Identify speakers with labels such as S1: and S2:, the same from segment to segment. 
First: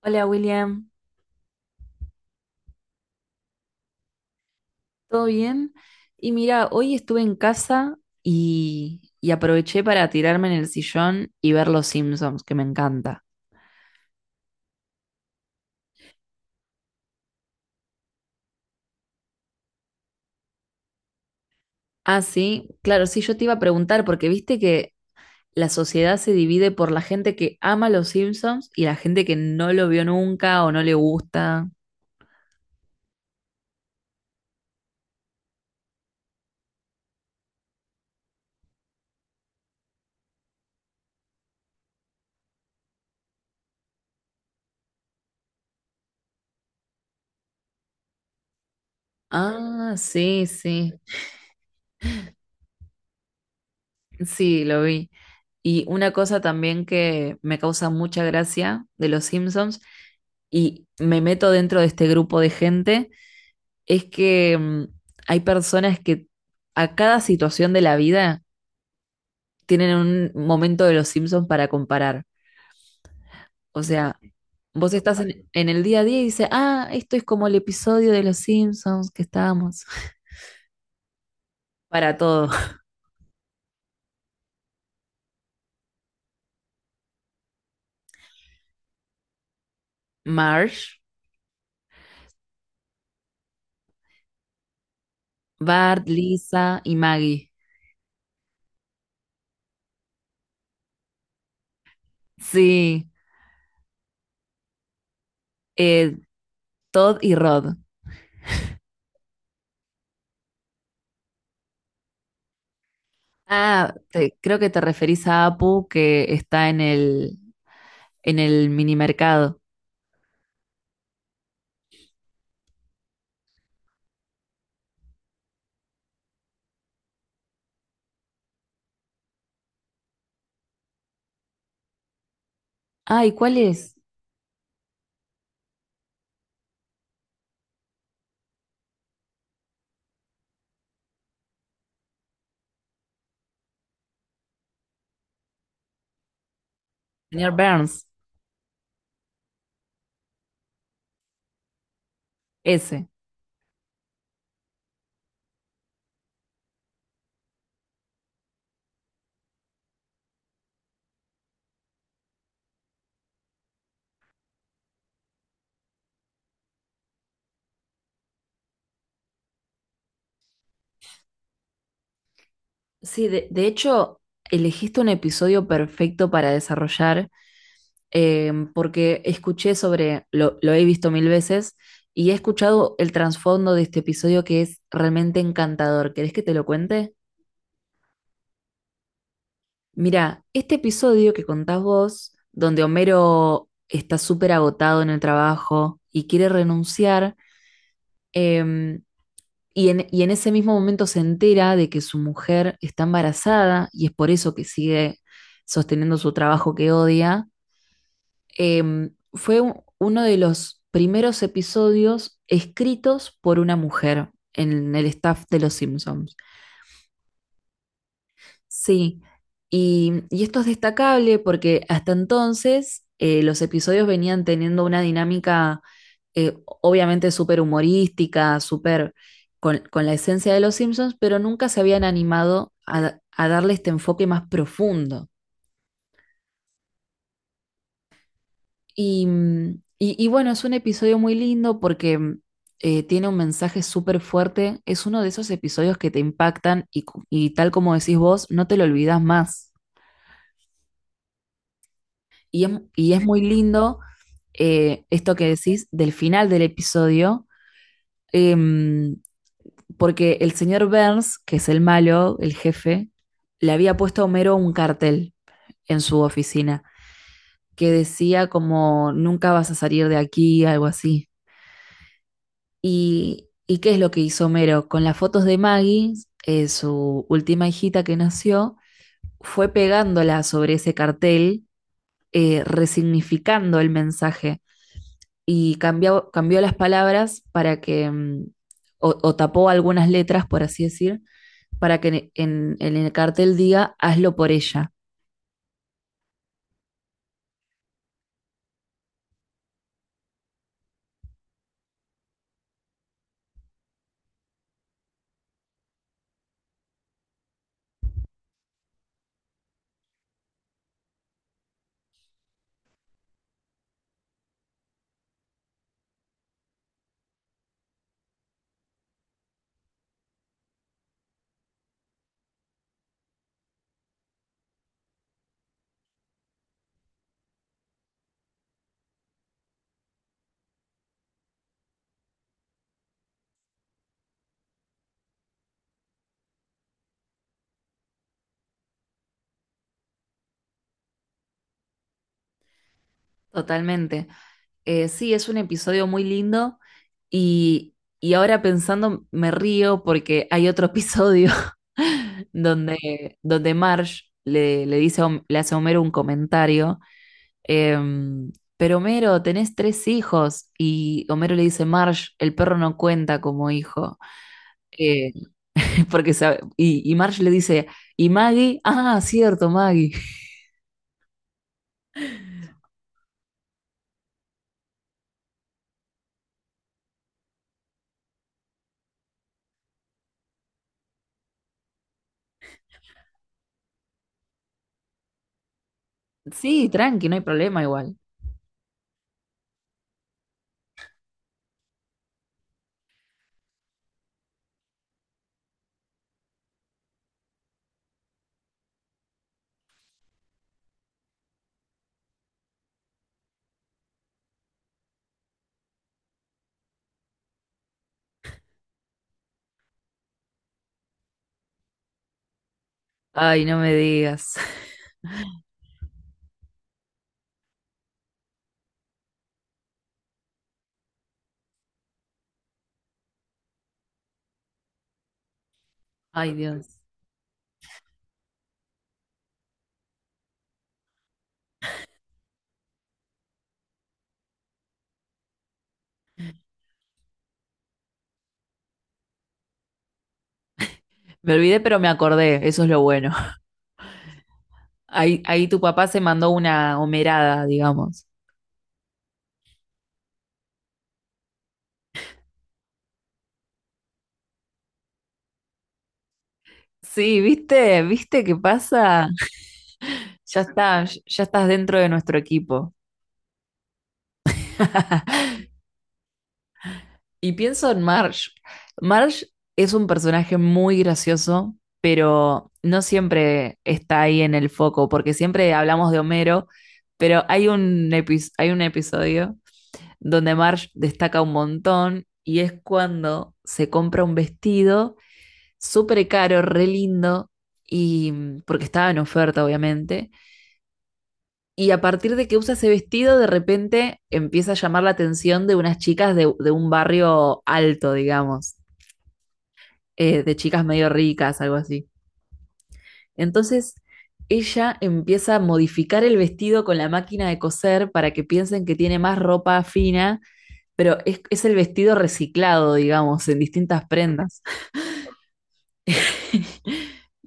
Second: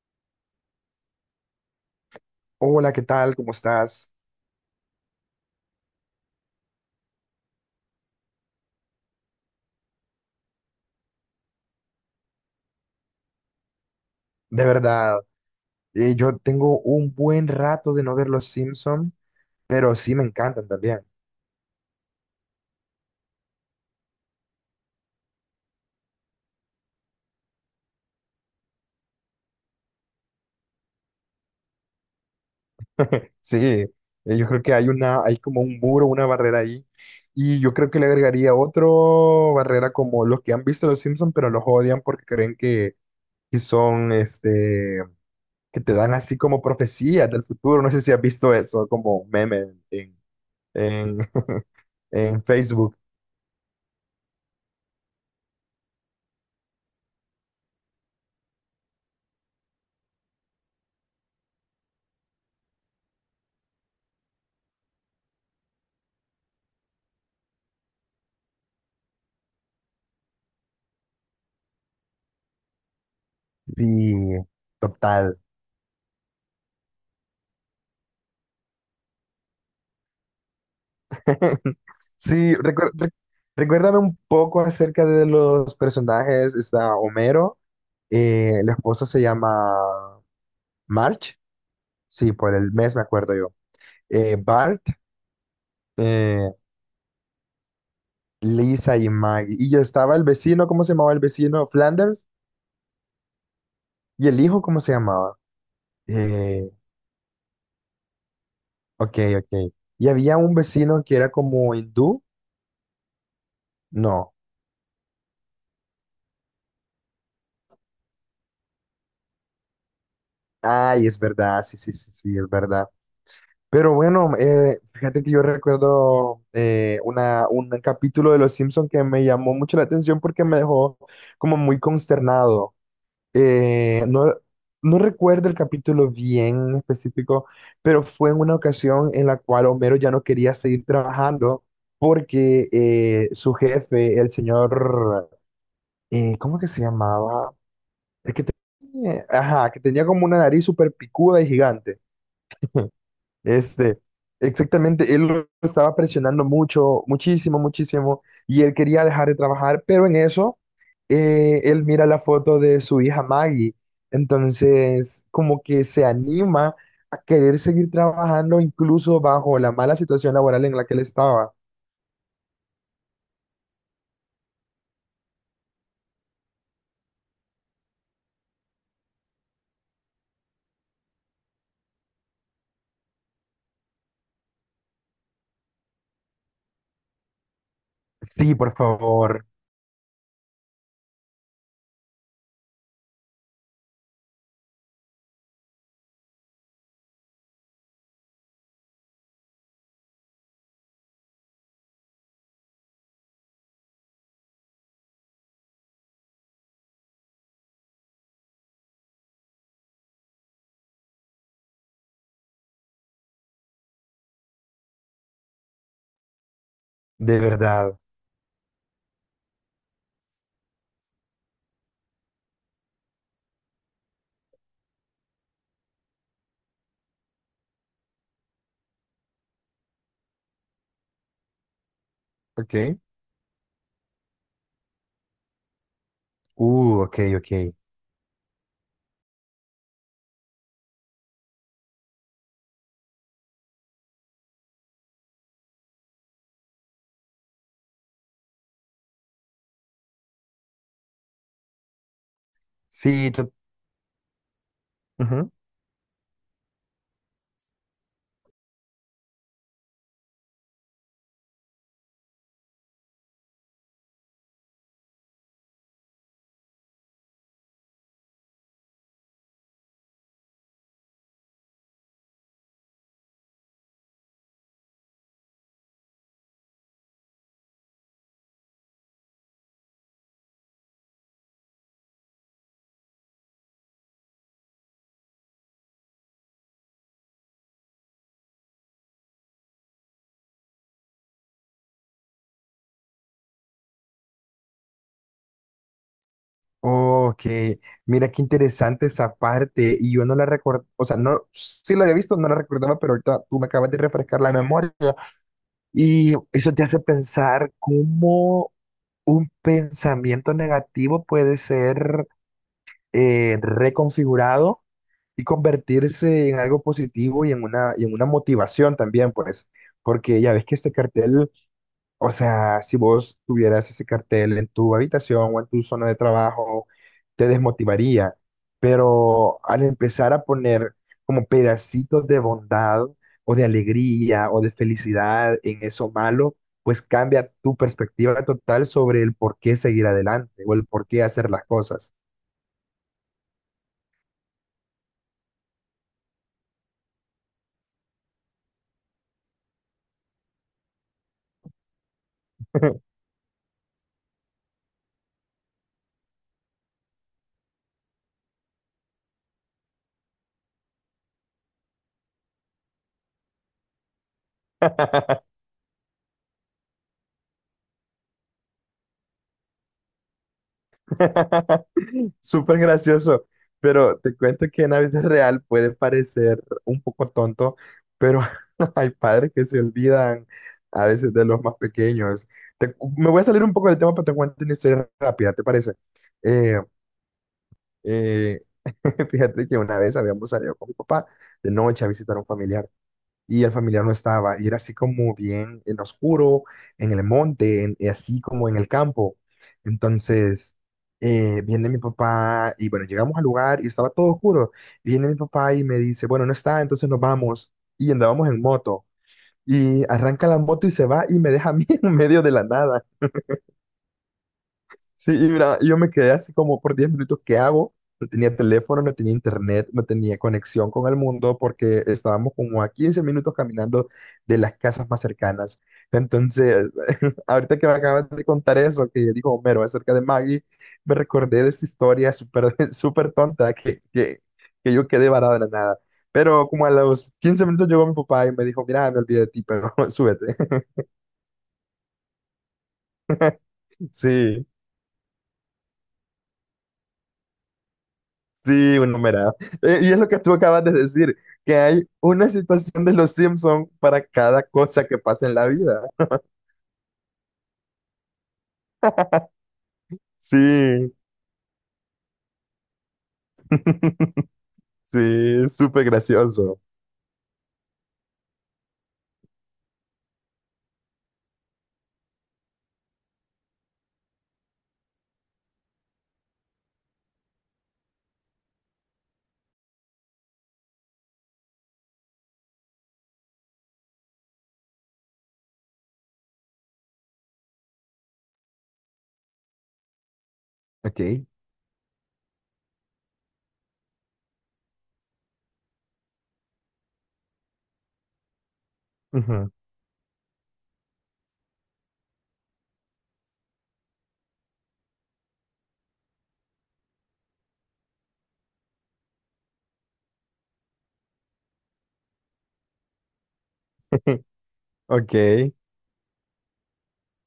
S1: Hola William,
S2: Hola, ¿qué tal? ¿Cómo estás?
S1: ¿todo bien? Y mira, hoy estuve en casa y aproveché para tirarme en el sillón y ver Los Simpsons, que me encanta.
S2: De verdad, yo tengo un buen rato de no ver los Simpson, pero sí me encantan también.
S1: Ah, sí, claro, sí, yo te iba a preguntar, porque viste que la sociedad se divide por la gente que ama Los Simpsons y la gente que no lo vio nunca o no le gusta.
S2: Sí, yo creo que hay una, hay como un muro, una barrera ahí, y yo creo que le agregaría otro barrera como los que han visto los Simpson, pero los odian porque creen que, que son, que te dan así como profecías del futuro. No sé si has visto eso como meme
S1: Ah,
S2: en,
S1: sí, sí,
S2: en, en Facebook.
S1: sí, lo vi. Y una cosa también que me causa mucha gracia de Los Simpsons, y me meto dentro de este grupo de gente, es que hay personas que a cada situación de la vida tienen un momento de los Simpsons para comparar. O
S2: Sí,
S1: sea, vos estás
S2: total.
S1: en el día a día y dices, ah, esto es como el episodio de los Simpsons que estábamos. Para todo.
S2: Sí, recuérdame un poco acerca de los personajes. Está Homero, la esposa se llama
S1: Marge,
S2: March, sí, por el mes me acuerdo yo. Bart,
S1: Bart,
S2: eh,
S1: Lisa y Maggie.
S2: Lisa y Maggie. Y yo estaba el vecino, ¿cómo se llamaba el vecino? Flanders.
S1: Sí,
S2: ¿Y el hijo cómo se llamaba?
S1: eh,
S2: Eh,
S1: Todd y Rod.
S2: ok, ok. Y había un vecino que era como hindú.
S1: Ah,
S2: No.
S1: creo que te referís a Apu que está en en el mini mercado.
S2: Ay, es verdad, sí, sí, sí, sí, es verdad. Pero bueno, fíjate que yo recuerdo un capítulo de Los Simpson que me llamó mucho la atención porque me dejó como muy consternado.
S1: Ay, ¿cuál es?
S2: No, no recuerdo el capítulo bien específico, pero fue en una ocasión en la cual Homero ya no quería seguir trabajando porque su jefe, el señor, ¿cómo que se
S1: Señor
S2: llamaba?
S1: Burns,
S2: El que tenía, ajá, que tenía como una nariz súper picuda y gigante.
S1: ese.
S2: Este, exactamente, él lo estaba presionando mucho, muchísimo, muchísimo, y él quería dejar de trabajar, pero en eso, él mira la foto de su hija Maggie, entonces como que se anima a querer seguir trabajando incluso bajo la mala situación laboral en la que él estaba.
S1: Sí, de hecho, elegiste un episodio perfecto para desarrollar, porque escuché lo he visto mil veces, y he escuchado el trasfondo de este episodio que es realmente encantador. ¿Querés que te lo cuente?
S2: Sí, por favor,
S1: Mira, este episodio que contás vos, donde Homero está súper agotado en el trabajo y quiere renunciar, em, y y en ese mismo momento se entera de que su mujer está embarazada y es por eso que sigue sosteniendo su trabajo que odia. Em, uno de los primeros episodios escritos por una mujer en el staff de Los Simpsons.
S2: de verdad,
S1: Sí, y esto es destacable porque hasta entonces los episodios venían teniendo una dinámica obviamente súper humorística, súper con la esencia de los Simpsons, pero nunca se habían animado
S2: ok,
S1: a darle este enfoque más profundo.
S2: ok, ok,
S1: Y, y bueno, es un episodio muy lindo porque tiene un mensaje súper fuerte, es uno de esos episodios que te impactan y, y tal como decís vos, no te lo olvidas más. Y es, y es
S2: sí,
S1: muy lindo esto que decís del final del episodio, em, porque el señor Burns, que es el malo, el jefe, le había puesto a Homero un cartel en su oficina que decía como nunca vas a salir de aquí, algo así. Y qué es lo que hizo Homero? Con las fotos de Maggie, su última hijita que nació, fue pegándola sobre ese cartel, resignificando el mensaje y cambió las palabras para que, o tapó algunas letras, por así decir, para que en el cartel diga, hazlo por ella.
S2: ok, mira qué interesante esa parte y yo no la recuerdo, o sea, no, sí la había visto, no la recordaba, pero ahorita tú me acabas de refrescar la memoria y eso te hace pensar cómo un pensamiento negativo puede ser reconfigurado y convertirse en algo positivo y y en una motivación también, pues, porque ya ves que este cartel, o sea, si vos tuvieras ese cartel en tu habitación o en tu zona de trabajo, te desmotivaría. Pero al empezar a poner como pedacitos de bondad o de alegría o de felicidad en eso malo, pues cambia tu perspectiva total sobre el por qué seguir adelante o el por qué hacer las cosas.
S1: Totalmente. Sí, es un episodio muy lindo y, y ahora pensando me río porque hay otro episodio donde Marge le dice, le hace a Homero un comentario, em, pero Homero, tenés tres hijos y Homero le dice, Marge, el perro no cuenta como hijo. Eh, Y Marge le dice, ¿y Maggie? Ah, cierto, Maggie.
S2: Súper gracioso, pero te cuento que en la vida real puede parecer un poco tonto, pero hay padres que se olvidan a veces de los más pequeños. Te me voy a salir un poco del tema, pero te cuento una historia rápida, ¿te parece? Eh,
S1: Sí, tranqui, no hay problema igual.
S2: eh, fíjate que una vez habíamos salido con mi papá de noche a visitar a un familiar y el familiar no estaba. Y era así como bien en oscuro, en el monte, y así como en el campo. Entonces, viene mi papá y bueno, llegamos al lugar y estaba todo oscuro. Viene mi papá y me dice, bueno, no está, entonces nos vamos. Y andábamos en moto. Y arranca la moto y se va y me deja a mí en medio de la nada.
S1: Ay, no me digas.
S2: Sí, y mira, yo me quedé así como por 10 minutos, ¿qué hago? No tenía teléfono, no tenía internet, no tenía conexión con el mundo porque estábamos como a 15 minutos caminando de las casas más cercanas.
S1: Ay,
S2: Entonces,
S1: Dios.
S2: ahorita que me acabas de contar eso, que dijo Homero acerca de Maggie, me recordé de esa historia súper súper tonta que yo quedé varado en la nada. Pero como a los 15 minutos llegó mi papá y me dijo, mira, me olvidé de ti, pero súbete.
S1: Me olvidé, pero me acordé, eso es lo bueno.
S2: Sí.
S1: Ahí tu papá se mandó una homerada, digamos.
S2: Sí, un numerado. Y es lo que tú acabas de decir, que hay una situación de los Simpson para cada cosa que pasa en la vida.
S1: Sí, ¿viste? ¿Viste qué pasa? Ya está,
S2: Sí,
S1: ya estás dentro de nuestro equipo.
S2: sí, súper gracioso.
S1: Y pienso en Marge. Marge es un personaje muy gracioso, pero no siempre está ahí en el foco, porque siempre hablamos de Homero, pero hay un, hay un episodio donde Marge destaca un montón y es cuando se compra un vestido súper caro, re lindo, y porque estaba en oferta, obviamente.
S2: Ok.
S1: Y a partir de que usa ese vestido, de repente empieza a llamar la atención de unas chicas de un barrio alto, digamos.
S2: Ujú,
S1: Eh, de chicas medio ricas, algo así. Entonces, ella empieza a modificar el vestido con la máquina de coser para que piensen que tiene más ropa fina, pero es el vestido reciclado, digamos, en distintas prendas.
S2: ok.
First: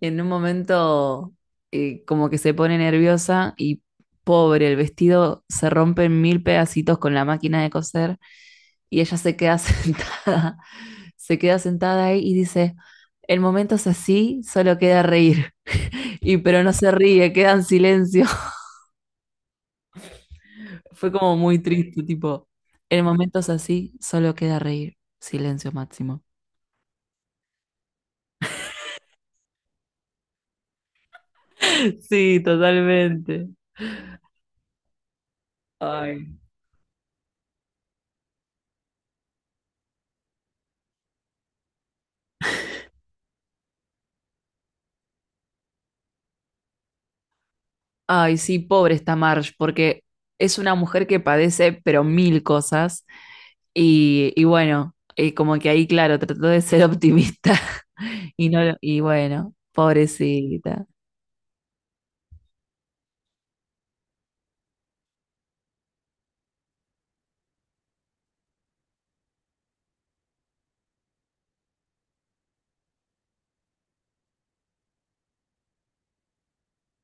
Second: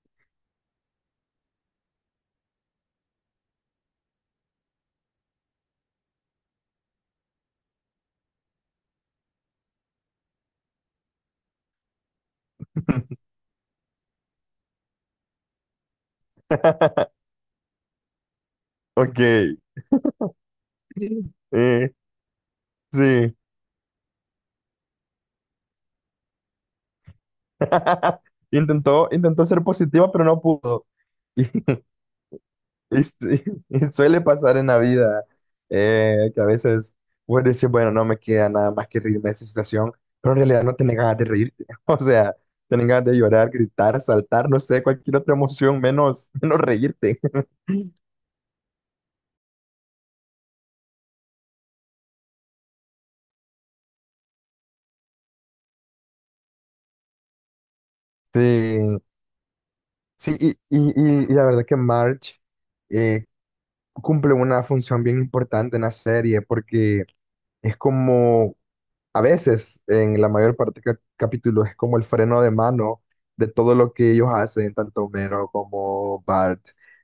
S1: Y en un momento, como que se pone nerviosa y pobre, el vestido se rompe en mil pedacitos con la máquina de coser y ella se queda sentada, se queda sentada ahí y dice, el momento es así, solo queda reír. Y pero no se ríe, queda en silencio.
S2: Ok.
S1: Fue como muy
S2: Eh,
S1: triste, tipo, en
S2: sí.
S1: momentos así solo queda reír. Silencio máximo.
S2: Intentó ser positiva, pero no pudo.
S1: Sí,
S2: Y sí,
S1: totalmente.
S2: y suele pasar en la vida,
S1: Ay.
S2: que a veces vos decís, bueno, no me queda nada más que reírme de esa situación, pero en realidad no tenés ganas de reírte. O sea, tenés ganas de llorar, gritar, saltar, no sé, cualquier otra emoción menos, menos reírte.
S1: Ay, sí, pobre esta Marge, porque es una mujer que padece, pero mil cosas. Y bueno, y como que ahí, claro, trató de ser optimista.
S2: Sí,
S1: Y no, y bueno,
S2: sí,
S1: pobrecita.
S2: y la verdad que Marge, eh, cumple una función bien importante en la serie porque es como, a veces, en la mayor parte de capítulos, es como el freno de mano de todo lo que ellos hacen, tanto Homero como Bart,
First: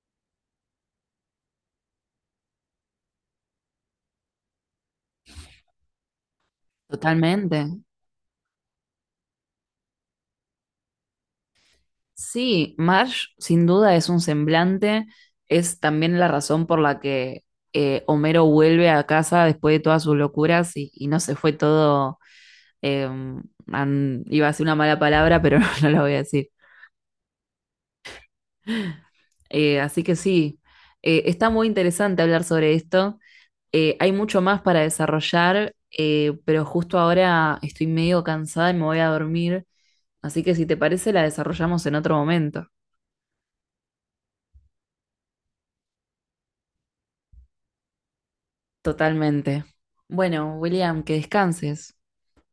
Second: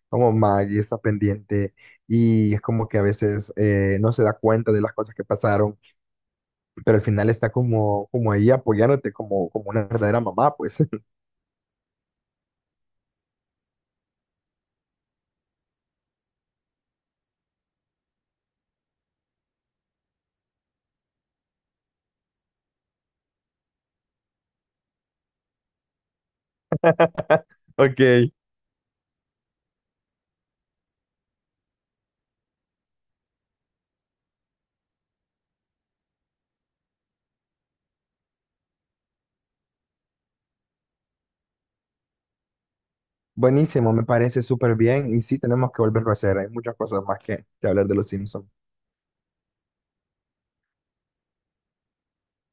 S2: como Maggie está pendiente, y es como que a veces, no se da cuenta de las cosas que pasaron, pero al final está
S1: Totalmente.
S2: como ahí apoyándote como una verdadera mamá, pues.
S1: Sí, Marge sin duda es un semblante, es también la razón por la que Homero vuelve a casa después de todas sus locuras y no se fue todo, eh, iba a decir una mala palabra, pero no la voy a decir.
S2: Ok,
S1: Así que sí, está muy interesante hablar sobre esto. Hay mucho más para desarrollar, pero justo ahora estoy medio cansada y me voy a dormir, así que si te parece la desarrollamos en otro momento.
S2: buenísimo, me parece súper bien y sí, tenemos que volverlo a hacer. Hay muchas cosas más que hablar de los Simpsons.
S1: Totalmente. Bueno, William, que descanses.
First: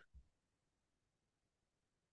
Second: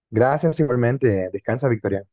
S2: Gracias igualmente, descansa, Victoria.